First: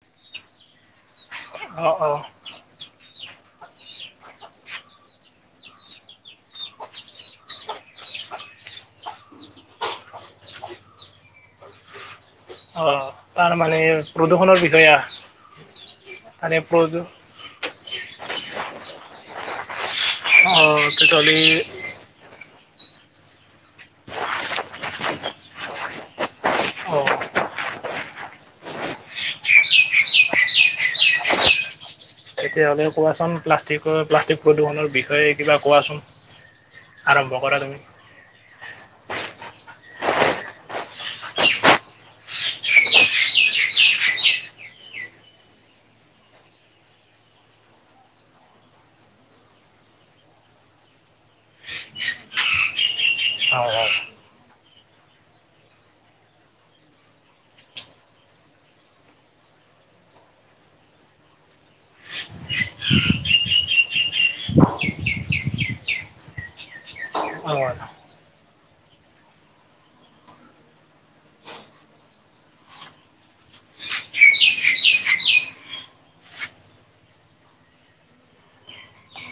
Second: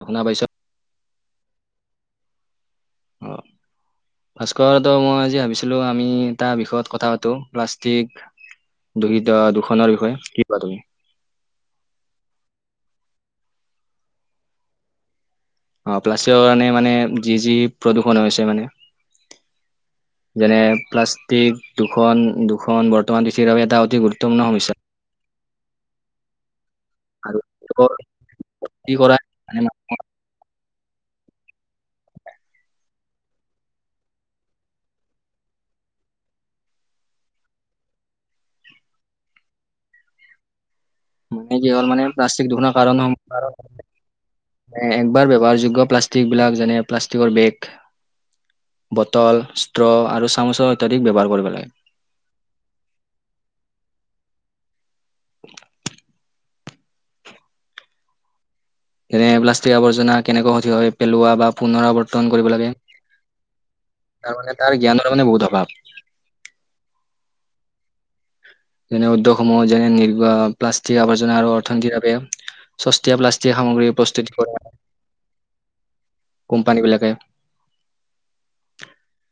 শুনা পাইছ? অ', অ। ভাস্কৰহতে মই আজি ভাবিছিলো আমি এটা বিষয়ত কথা পাতো প্লাষ্টিক দুষিত দুখনৰ বিষয়ে, কি কোৱা তুমি? অ', তাৰ মানে প্ৰদূৰ্ষণৰ বিষয় আ অ', প্লাষ্টিকৰ কাৰণে মানে যি যি প্ৰদূষণ হৈছে মানে। যেনে অঁ তেতিয়াহ'লে প্লাষ্টিক দুখন দু খন বৰ্তমান পৃথিৱীৰ বাবে এটা অতি গুৰুত্বপূৰ্ণ সমস্যা। অঁ আৰু, কি কৰা মানে তেতিয়াহ'লে কোৱাচোন প্লাষ্টিকৰ প্লাষ্টিক প্ৰদূষণৰ বিষয়ে কিবা কোৱাচোন। আৰম্ভ কৰা তুমি। [unintelligible] মানে কি হল মানে প্লাষ্টিক দুুকান [unintelligible] একবাৰ ব্যৱহাৰযোগ্য প্লাষ্টিকবিলাক যেনে প্লাষ্টিকৰ বেগ। বটল ষ্ট্ৰ' আৰু চামুচৰ অত্যাধিক ব্যৱহাৰ কৰিব লাগে। অ', যেনে প্লাষ্টিক আৱৰ্জনা কেনেকৈ ক্ষতি হয় পেলোৱা বা পুনৰাবৰ্তন কৰিব লাগে। তাৰ মানে তাৰ জ্ঞানৰ মানে বহুত অভাৱ। অঁ অঁ যেনে উদ্যোগসমূহ যেনে [unintelligible] প্লাষ্টিক আৱৰ্জনা আৰু অৰ্থনীতি ভাবে সস্তীয়া প্লাষ্টিক সামগ্ৰী প্ৰস্তুত কৰে। কোম্পানীবিলাকে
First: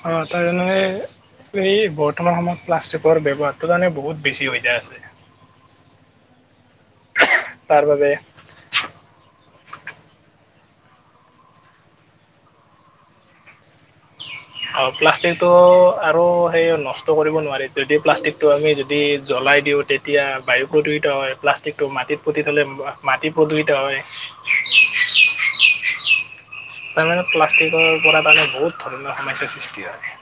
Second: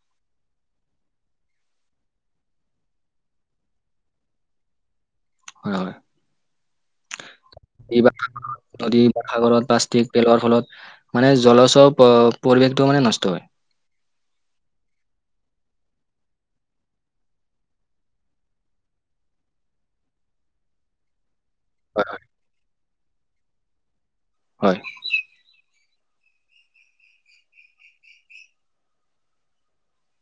অ', তাৰ এনে এই বৰ্তমান সময়ত প্লাষ্টিকৰ ব্যৱহাৰটো মানে বহুত বেছি হৈ যাই আছে। হয়। তাৰ বাবে [unintelligible] সাগৰত প্লাষ্টিক পেলোৱাৰ ফলত মানে জলচৰ প পৰিৱেশটো মানে নষ্ট হয়। [inaudible] অ প্লাষ্টিকটো আৰু সেই নষ্ট কৰিব নোৱাৰি যদি প্লাষ্টিকটো আমি যদি জ্বলাই ই দিওঁ তেতিয়া বায়ু প্ৰদূষিত হয় প্লাষ্টিকটো মাটিত পুতি থ'লে মাটি প্ৰদূষিত হয় হয় তাৰমানে প্লাষ্টিকৰ পৰা তানে বহুত ধৰণৰ সমস্যাৰ সৃষ্টি হয়।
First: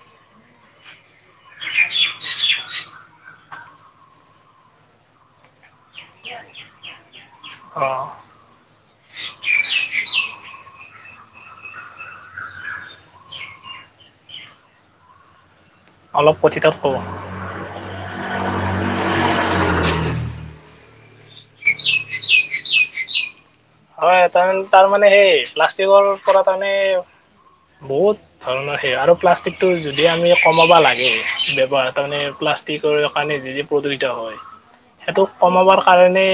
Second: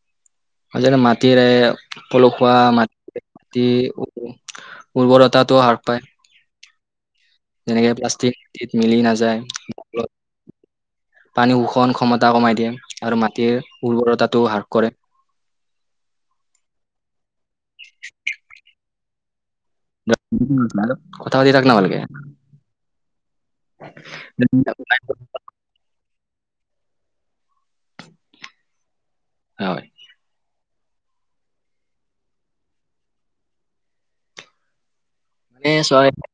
ম যেনে মাটিৰে পলসুৱা মাটি ৰাতি উ উৰ্বৰতাটো হ্ৰাস পায়। যেনেকে অ' প্লাষ্টিক মিলি নাযায়। পানী উুষন ক্ষমতা কমাই দিয়ে আৰু মাটিৰ উৰ্বৰতাটো হ্ৰাস কৰে। অলপ কথিতত কব কথা পাতি থাক না ভালকে হয় তাৰ তাৰ মানে সেই প্লাষ্টিকৰ পৰা তাৰমানে বহুত ধৰণৰ সেই আৰু প্লাষ্টিকটো হয় যদি আমি কম লাগে ব্যৱহাৰ কাৰণে প্লাষ্টিকৰ কাৰণে যি যি প্ৰদূষিত হয় সেইটো মানে কমাবৰ চয় কাৰণে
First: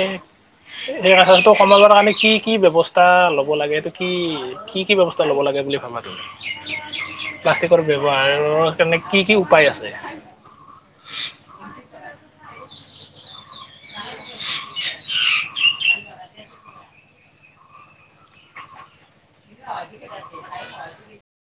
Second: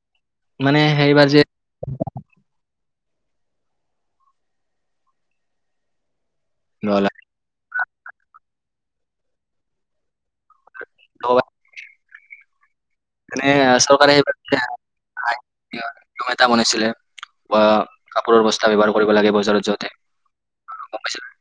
মানে এই সেইবাৰ যে আচটো কমাবৰ কাৰণে কি কি ব্যৱস্থা ল'ব লাগে সেটো কি কি কি ব্যৱস্থা ল'ব লাগে বুলি ভাবা তুমি গলা প্লাষ্টিকৰ ব্যৱহাৰৰ কাৰণে কি কি উপায় আছে অ মানে চৰকাৰে স [unintelligible] বনাইছিলে বা কাপোৰৰ বস্তা ব্যৱহাৰ কৰিব লাগে বজাৰত যাওঁতে গম পাইছা